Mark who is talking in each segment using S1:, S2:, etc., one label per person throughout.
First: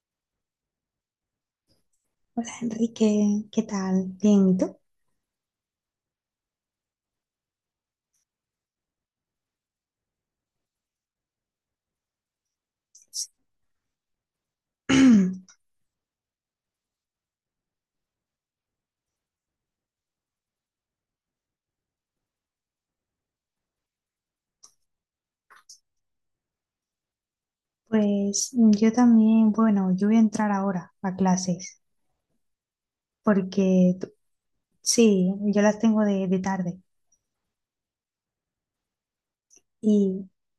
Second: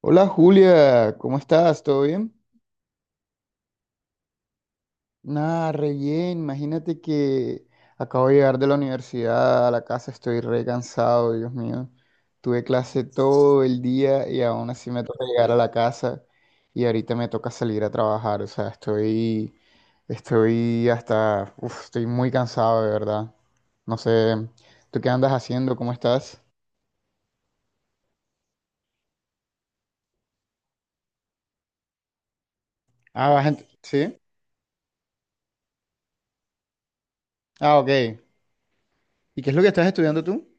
S1: Hola, Julia, ¿cómo estás? ¿Todo bien?
S2: Hola Enrique, ¿qué tal? Bien, ¿y tú?
S1: Nada, re bien. Imagínate que acabo de llegar de la universidad a la casa, estoy re cansado, Dios mío. Tuve clase todo el día y aún así me toca llegar a la casa y ahorita me toca salir a trabajar. O sea, estoy hasta, estoy muy cansado de verdad. No sé, ¿tú qué andas haciendo? ¿Cómo estás?
S2: Pues yo también, bueno, yo voy a entrar ahora a clases
S1: Ah,
S2: porque tú-
S1: ¿Sí?
S2: sí, yo las tengo de tarde
S1: Ah, ok. ¿Y qué es lo que estás estudiando
S2: y
S1: tú?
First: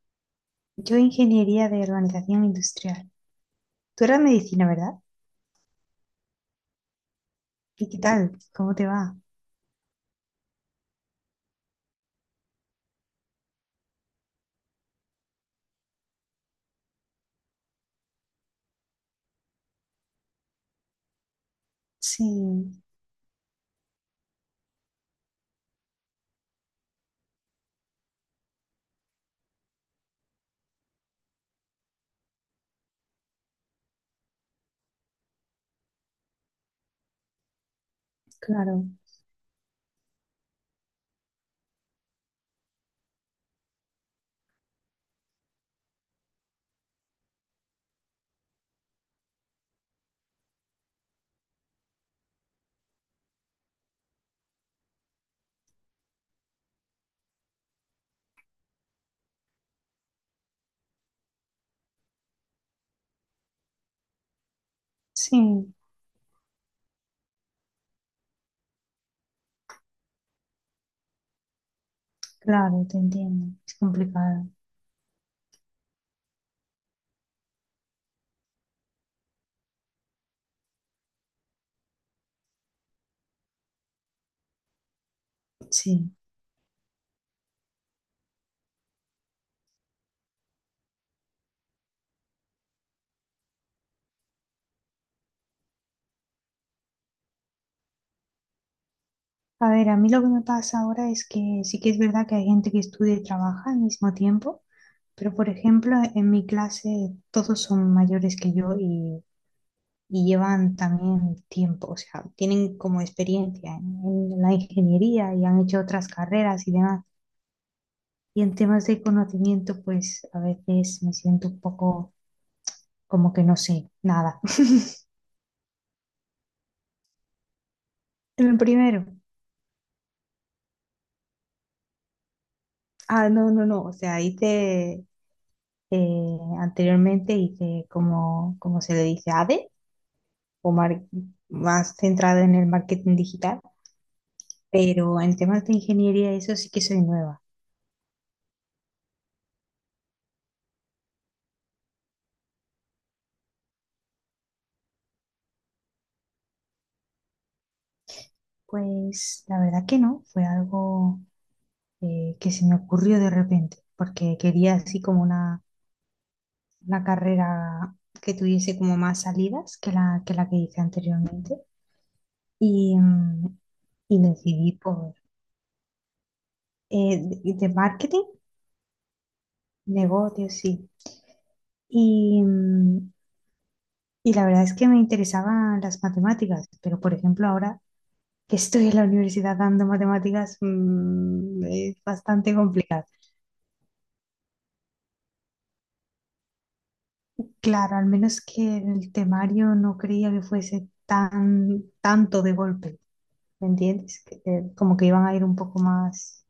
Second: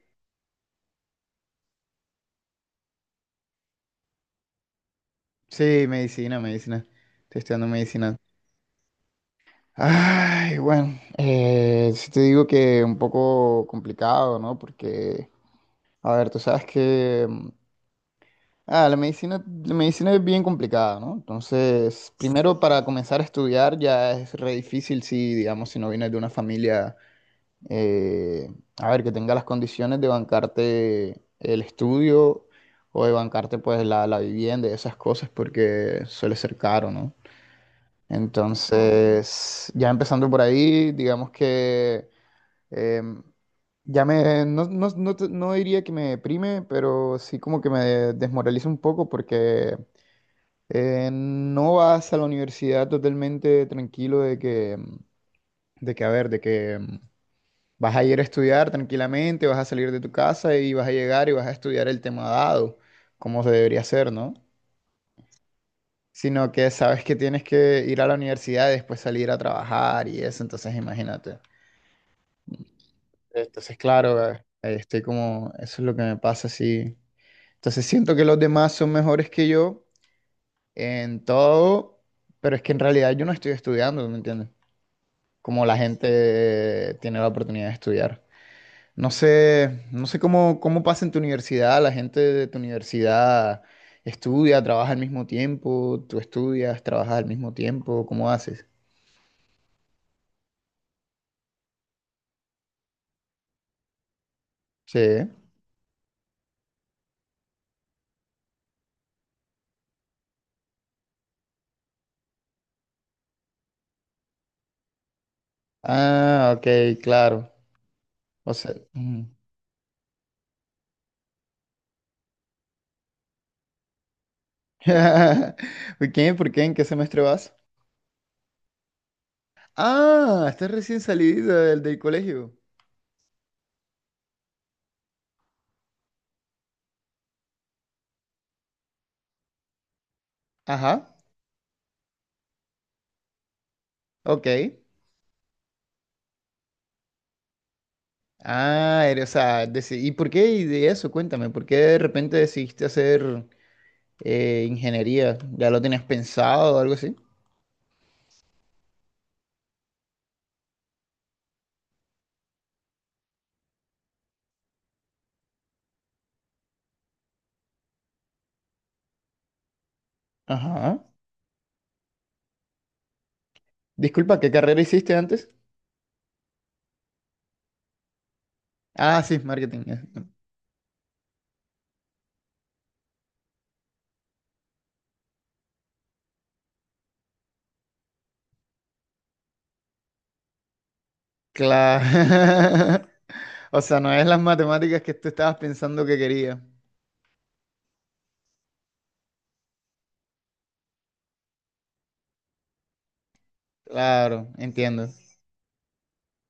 S2: yo ingeniería de organización industrial. Tú eras medicina, ¿verdad?
S1: Sí, medicina. Estoy estudiando
S2: ¿Y qué
S1: medicina.
S2: tal? ¿Cómo te va?
S1: Ay, bueno, sí te digo que un poco complicado, ¿no? Porque, a ver, tú sabes que la medicina es bien complicada, ¿no? Entonces, primero
S2: Sí,
S1: para comenzar a estudiar ya es re difícil si, digamos, si no vienes de una familia, eh, a ver, que tenga las condiciones de bancarte el estudio o de bancarte pues la vivienda y esas cosas porque suele ser caro, ¿no?
S2: claro,
S1: Entonces, ya empezando por ahí, digamos que em, ya me, no diría que me deprime, pero sí como que me desmoraliza un poco porque no vas a la universidad totalmente tranquilo de que, de que, a ver, de que, vas a ir a estudiar tranquilamente, vas a salir de tu casa y vas a llegar y vas a estudiar el tema dado, como se debería hacer, ¿no?
S2: sí,
S1: Sino que sabes que tienes que ir a la universidad y después salir a trabajar y eso, entonces imagínate.
S2: claro, te entiendo. Es
S1: Entonces, claro,
S2: complicado,
S1: ahí estoy como, eso es lo que me pasa, sí. Entonces siento que los demás son mejores que yo en todo, pero es que en realidad yo no estoy estudiando, ¿me entiendes? Como la
S2: sí.
S1: gente tiene la oportunidad de estudiar. No sé, no sé cómo, cómo pasa en tu universidad, la gente de tu universidad estudia, trabaja al mismo tiempo, tú estudias, trabajas al mismo tiempo, ¿cómo haces?
S2: A ver, a mí lo que me pasa ahora es que sí que es verdad que hay gente que estudia y trabaja al mismo tiempo,
S1: Sí.
S2: pero por ejemplo, en mi clase todos son mayores que yo y llevan también tiempo, o sea, tienen como experiencia en la ingeniería y han hecho otras
S1: Ah,
S2: carreras
S1: ok,
S2: y demás.
S1: claro.
S2: Y
S1: O
S2: en
S1: sea,
S2: temas de
S1: mm.
S2: conocimiento, pues a veces me siento un poco como que no sé nada.
S1: ¿Por qué? ¿Por qué? ¿En qué semestre vas?
S2: En el primero,
S1: Ah, estás recién salido del colegio.
S2: ah, no, no, no, o sea, hice anteriormente hice como, como se le dice, ADE, o
S1: Ajá,
S2: mar- más centrado en el marketing digital,
S1: ok.
S2: pero en temas de ingeniería eso sí que soy nueva.
S1: Ah, eres, o sea, ¿y por qué y de eso? Cuéntame, ¿por qué de repente decidiste hacer ingeniería? ¿Ya lo tenías pensado o algo así?
S2: Pues la verdad que no, fue algo que se me ocurrió de repente, porque quería así como una carrera que tuviese como más salidas que la que, la que hice
S1: Ajá.
S2: anteriormente. Y, y
S1: Disculpa, ¿qué
S2: decidí
S1: carrera hiciste
S2: por
S1: antes?
S2: de marketing,
S1: Ah, sí, marketing.
S2: negocios, sí. Y, y la verdad es que me interesaban las matemáticas, pero por ejemplo ahora que estoy en la universidad dando matemáticas es bastante complicado.
S1: Claro. O sea, no es las matemáticas que tú estabas pensando que quería.
S2: Claro, al menos que el temario no creía que fuese tan tanto de golpe, ¿me entiendes? Que,
S1: Claro,
S2: como que
S1: entiendo.
S2: iban a ir un poco más,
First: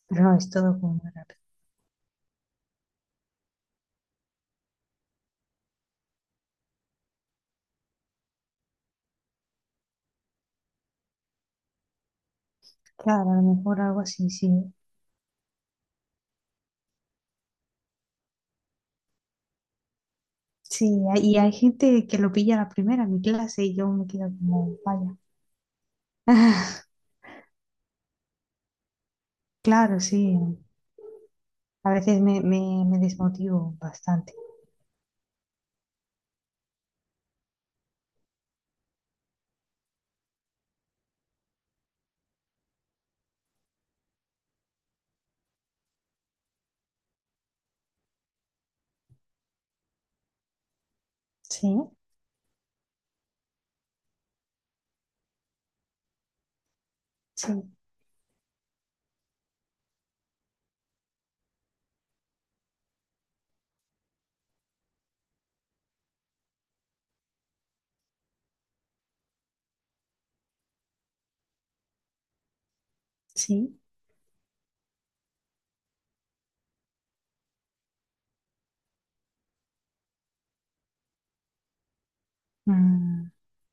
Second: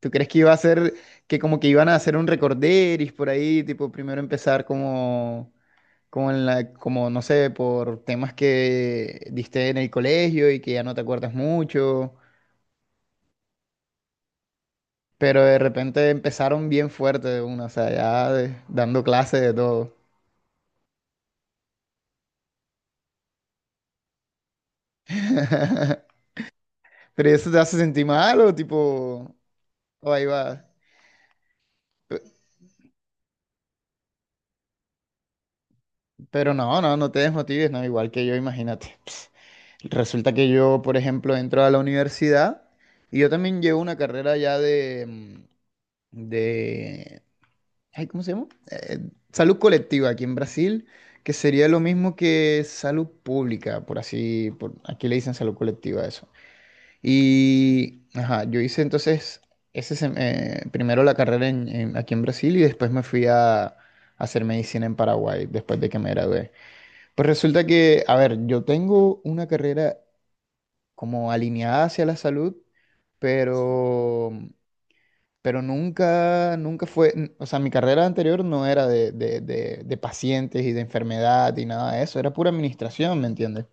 S1: ¿Tú
S2: pero
S1: crees
S2: no,
S1: que
S2: es
S1: iba a
S2: todo
S1: ser,
S2: como muy
S1: que
S2: rápido.
S1: como que iban a hacer un recorderis por ahí, tipo primero empezar como, como en la, como no sé, por temas que diste en el colegio y que ya no te acuerdas mucho,
S2: Claro, a lo mejor algo así, sí.
S1: pero de repente empezaron bien fuerte de una, o sea, dando clases de todo.
S2: Sí, hay- y hay gente que lo pilla a la primera en mi clase y yo me quedo como, vaya.
S1: Pero eso te hace sentir mal o tipo,
S2: Claro,
S1: o ahí
S2: sí.
S1: va.
S2: A veces me desmotivo bastante.
S1: Pero no, no, no te desmotives, no, igual que yo, imagínate. Ps, resulta que yo, por ejemplo, entro a la universidad y yo también llevo una carrera ya de, de, ay, ¿cómo se llama? Salud colectiva aquí en Brasil, que sería
S2: Sí,
S1: lo mismo que salud pública, por así, por, aquí le dicen salud colectiva a eso.
S2: sí,
S1: Y, ajá, yo hice entonces ese, primero la carrera aquí en Brasil y después me fui a hacer medicina en Paraguay, después de que me gradué. Pues resulta que, a ver, yo tengo una carrera como alineada hacia la salud,
S2: sí.
S1: pero, pero nunca, o sea, mi carrera anterior no era de, de pacientes y de enfermedad y nada de eso, era pura administración, ¿me
S2: Mm,
S1: entiendes?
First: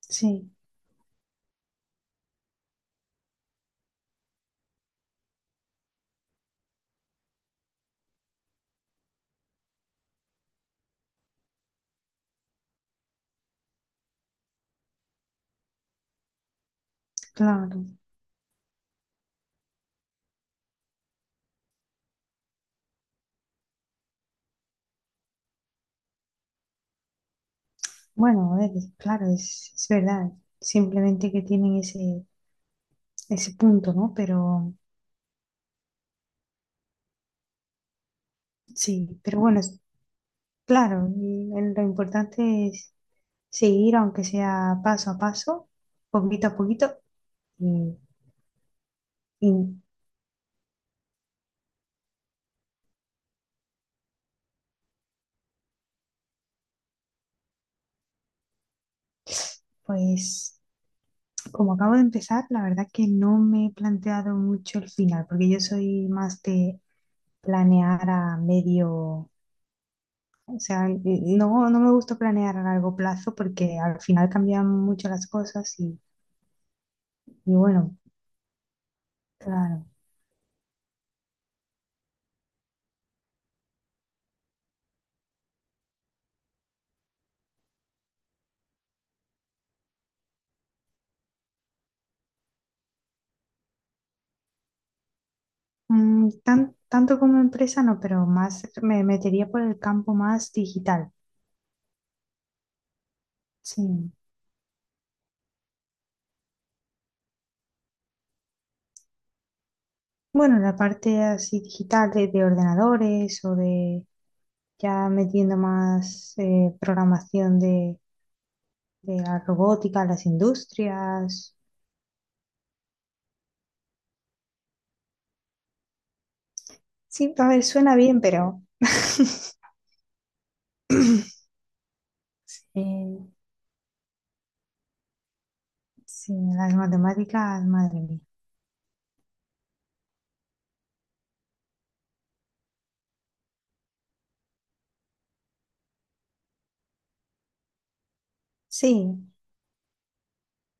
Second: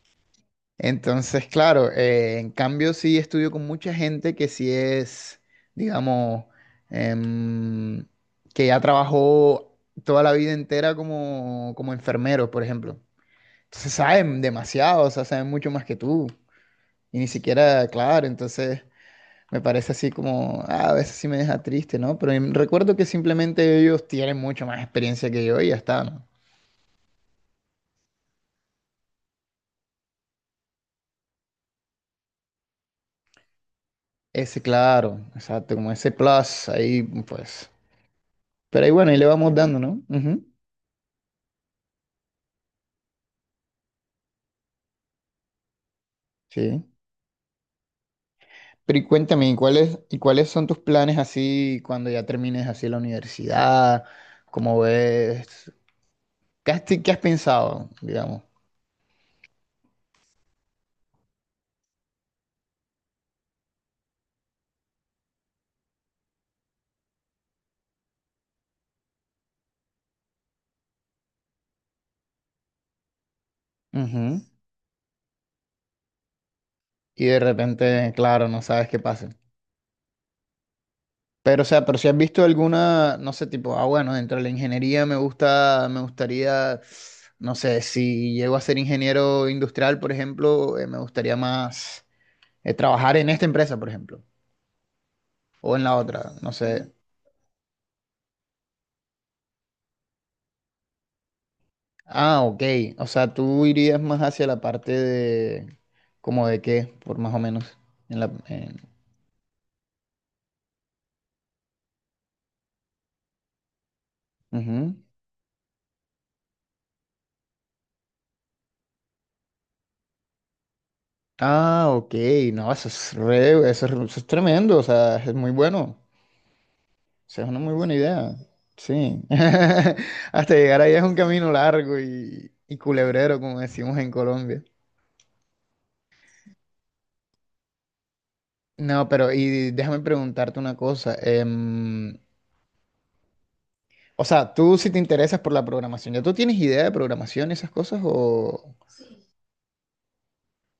S2: sí.
S1: Entonces, claro, en cambio sí estudio con mucha gente que sí es, digamos, em, que ya trabajó toda la vida entera como, como enfermero, por ejemplo. Se saben demasiado, o sea, saben mucho más que tú. Y ni siquiera,
S2: Claro,
S1: claro, entonces me parece así como, ah, a veces sí me deja triste, ¿no? Pero recuerdo que simplemente ellos tienen mucho más experiencia que yo y ya está, ¿no?
S2: bueno, a ver, claro, es verdad, simplemente que tienen ese, ese punto, ¿no?
S1: Ese,
S2: Pero
S1: claro, exacto, como ese plus ahí, pues. Pero ahí bueno, ahí
S2: sí,
S1: le
S2: pero
S1: vamos
S2: bueno,
S1: dando,
S2: es-
S1: ¿no? Ujú,
S2: claro, el- lo importante es seguir, aunque sea paso a paso, poquito a
S1: sí.
S2: poquito, y,
S1: Pero y cuéntame,
S2: y,
S1: y cuáles son tus planes así cuando ya termines así la universidad? ¿Cómo ves? Qué has pensado, digamos?
S2: pues como acabo de empezar, la verdad que no me he planteado mucho el final, porque yo soy más de planear a medio. O sea, no, no me gusta planear a largo plazo porque al final cambian mucho las cosas
S1: Y de
S2: y bueno,
S1: repente, claro, no sabes qué pasa.
S2: claro.
S1: Pero, o sea, pero si has visto alguna, no sé, tipo, ah, bueno, dentro de la ingeniería me gusta, me gustaría, no sé, si llego a ser ingeniero industrial, por ejemplo, me gustaría más trabajar en esta empresa, por ejemplo, o en la otra, no
S2: Tan-
S1: sé.
S2: tanto como empresa no, pero más me metería por el campo más digital.
S1: Ah, ok. O sea, tú irías
S2: Sí.
S1: más hacia la parte de, como de qué, por más o menos, en la, en-
S2: Bueno, la parte así digital de ordenadores o de
S1: Ujú.
S2: ya metiendo más programación de la robótica, las industrias.
S1: Ah, ok, no, eso es eso es, eso es tremendo, o sea, es muy bueno.
S2: Sí,
S1: Esa es
S2: a
S1: una
S2: ver,
S1: muy buena
S2: suena bien,
S1: idea.
S2: pero
S1: Sí. Hasta llegar ahí es un camino largo y
S2: eh,
S1: culebrero, como decimos en Colombia.
S2: sí, las matemáticas, madre mía.
S1: No, pero y déjame preguntarte una cosa. O sea, tú si te interesas por la programación, ¿ya tú tienes idea de programación y esas cosas o
S2: Sí,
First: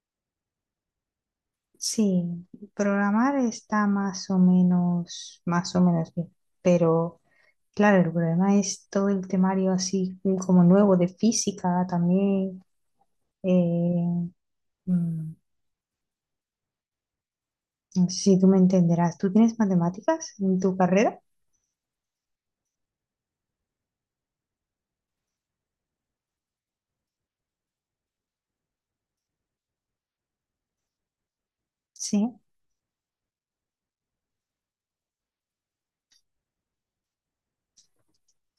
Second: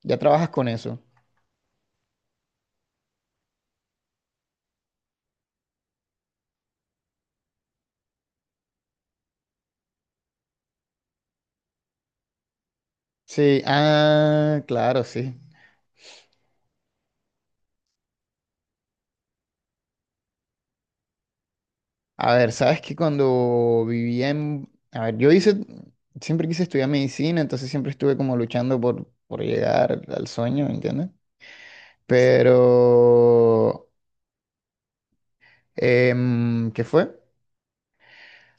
S1: ya trabajas con eso?
S2: sí, programar está más o menos bien, pero claro, el problema es todo el temario así como nuevo de física también.
S1: Sí,
S2: eh,
S1: ah, claro, sí.
S2: mm, no sé si tú me entenderás, ¿tú tienes matemáticas en tu carrera?
S1: A ver, sabes que cuando vivía en... A ver, yo hice... Siempre quise estudiar medicina, entonces siempre estuve como luchando por llegar al sueño, ¿entiendes?
S2: Sí,
S1: Pero, ¿qué fue?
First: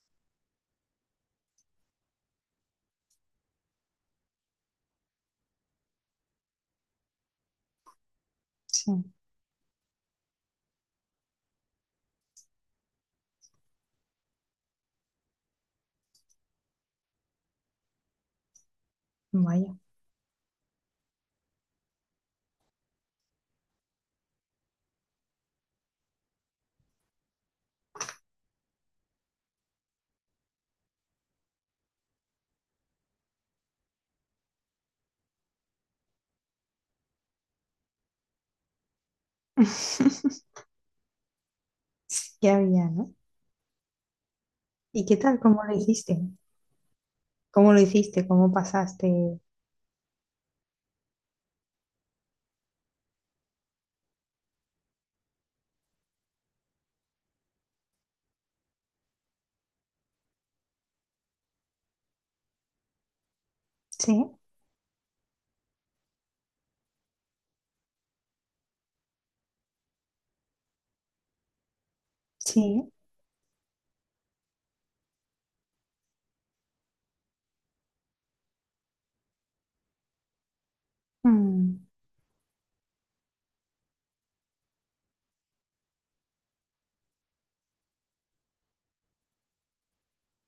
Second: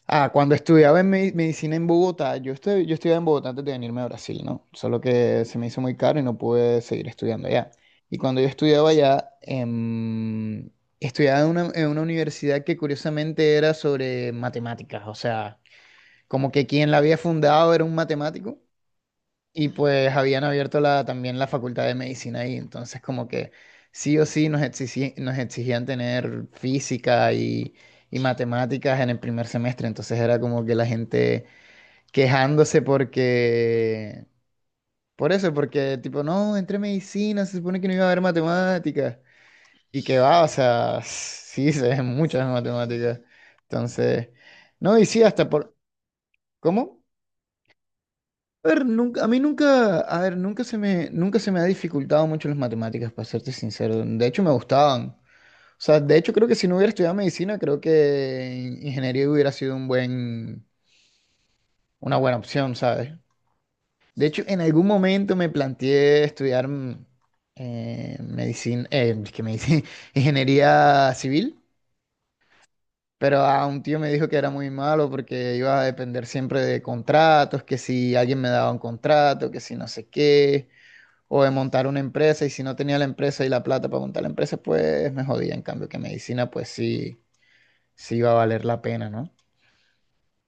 S1: Ah, cuando estudiaba en medicina en Bogotá, yo, yo estudiaba en Bogotá antes de venirme a Brasil, ¿no? Solo que se me hizo muy caro y no pude seguir estudiando allá. Y cuando yo estudiaba
S2: sí,
S1: allá, estudiaba en una universidad que curiosamente era sobre matemáticas, o sea, como que quien la había fundado era un matemático. Y
S2: vaya.
S1: pues habían abierto la, también la facultad de medicina ahí, entonces como que sí o sí nos exigían tener física y matemáticas en el primer semestre, entonces era como que la gente quejándose porque, por eso, porque tipo, no, entré medicina, se supone que no iba a haber matemáticas, y que va, o sea, sí se ven muchas
S2: Ya, ya, ¿no?
S1: matemáticas, entonces, no, y
S2: ¿Y qué
S1: sí,
S2: tal?
S1: hasta
S2: ¿Cómo
S1: por,
S2: lo hiciste?
S1: ¿cómo?
S2: ¿Cómo lo hiciste? ¿Cómo
S1: A ver, nunca, a mí
S2: pasaste?
S1: nunca, a ver, nunca se me, nunca se me ha dificultado mucho las matemáticas, para serte sincero. De hecho, me gustaban. O sea, de hecho, creo que si no hubiera estudiado medicina, creo que ingeniería hubiera sido un buen, una buena opción, ¿sabes?
S2: Sí,
S1: De hecho, en algún momento me planteé estudiar medicina, es que medicina, ingeniería civil,
S2: sí.
S1: pero a un tío me dijo que era muy malo porque iba a depender siempre de contratos, que si alguien me daba un contrato, que si no sé qué. O de
S2: Mm,
S1: montar una empresa, y si no tenía la empresa y la plata para montar la empresa, pues me jodía. En cambio, que medicina, pues sí, sí iba a valer la pena, ¿no?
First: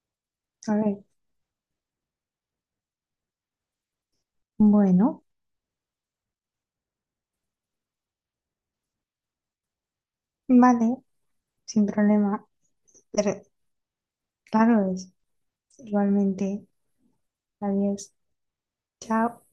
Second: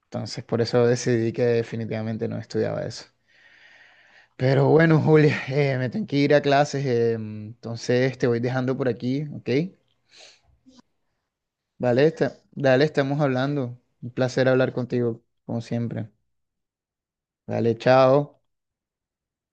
S1: Entonces, por
S2: a
S1: eso
S2: ver,
S1: decidí que definitivamente no estudiaba eso. Pero bueno,
S2: bueno,
S1: Julia, me tengo que ir a clases, entonces te voy dejando por aquí, ¿ok?
S2: vale, sin
S1: Vale,
S2: problema.
S1: dale, estamos
S2: Pero
S1: hablando. Un placer hablar
S2: claro, es
S1: contigo, como siempre.
S2: realmente.
S1: Dale,
S2: Adiós.
S1: chao.
S2: Chao.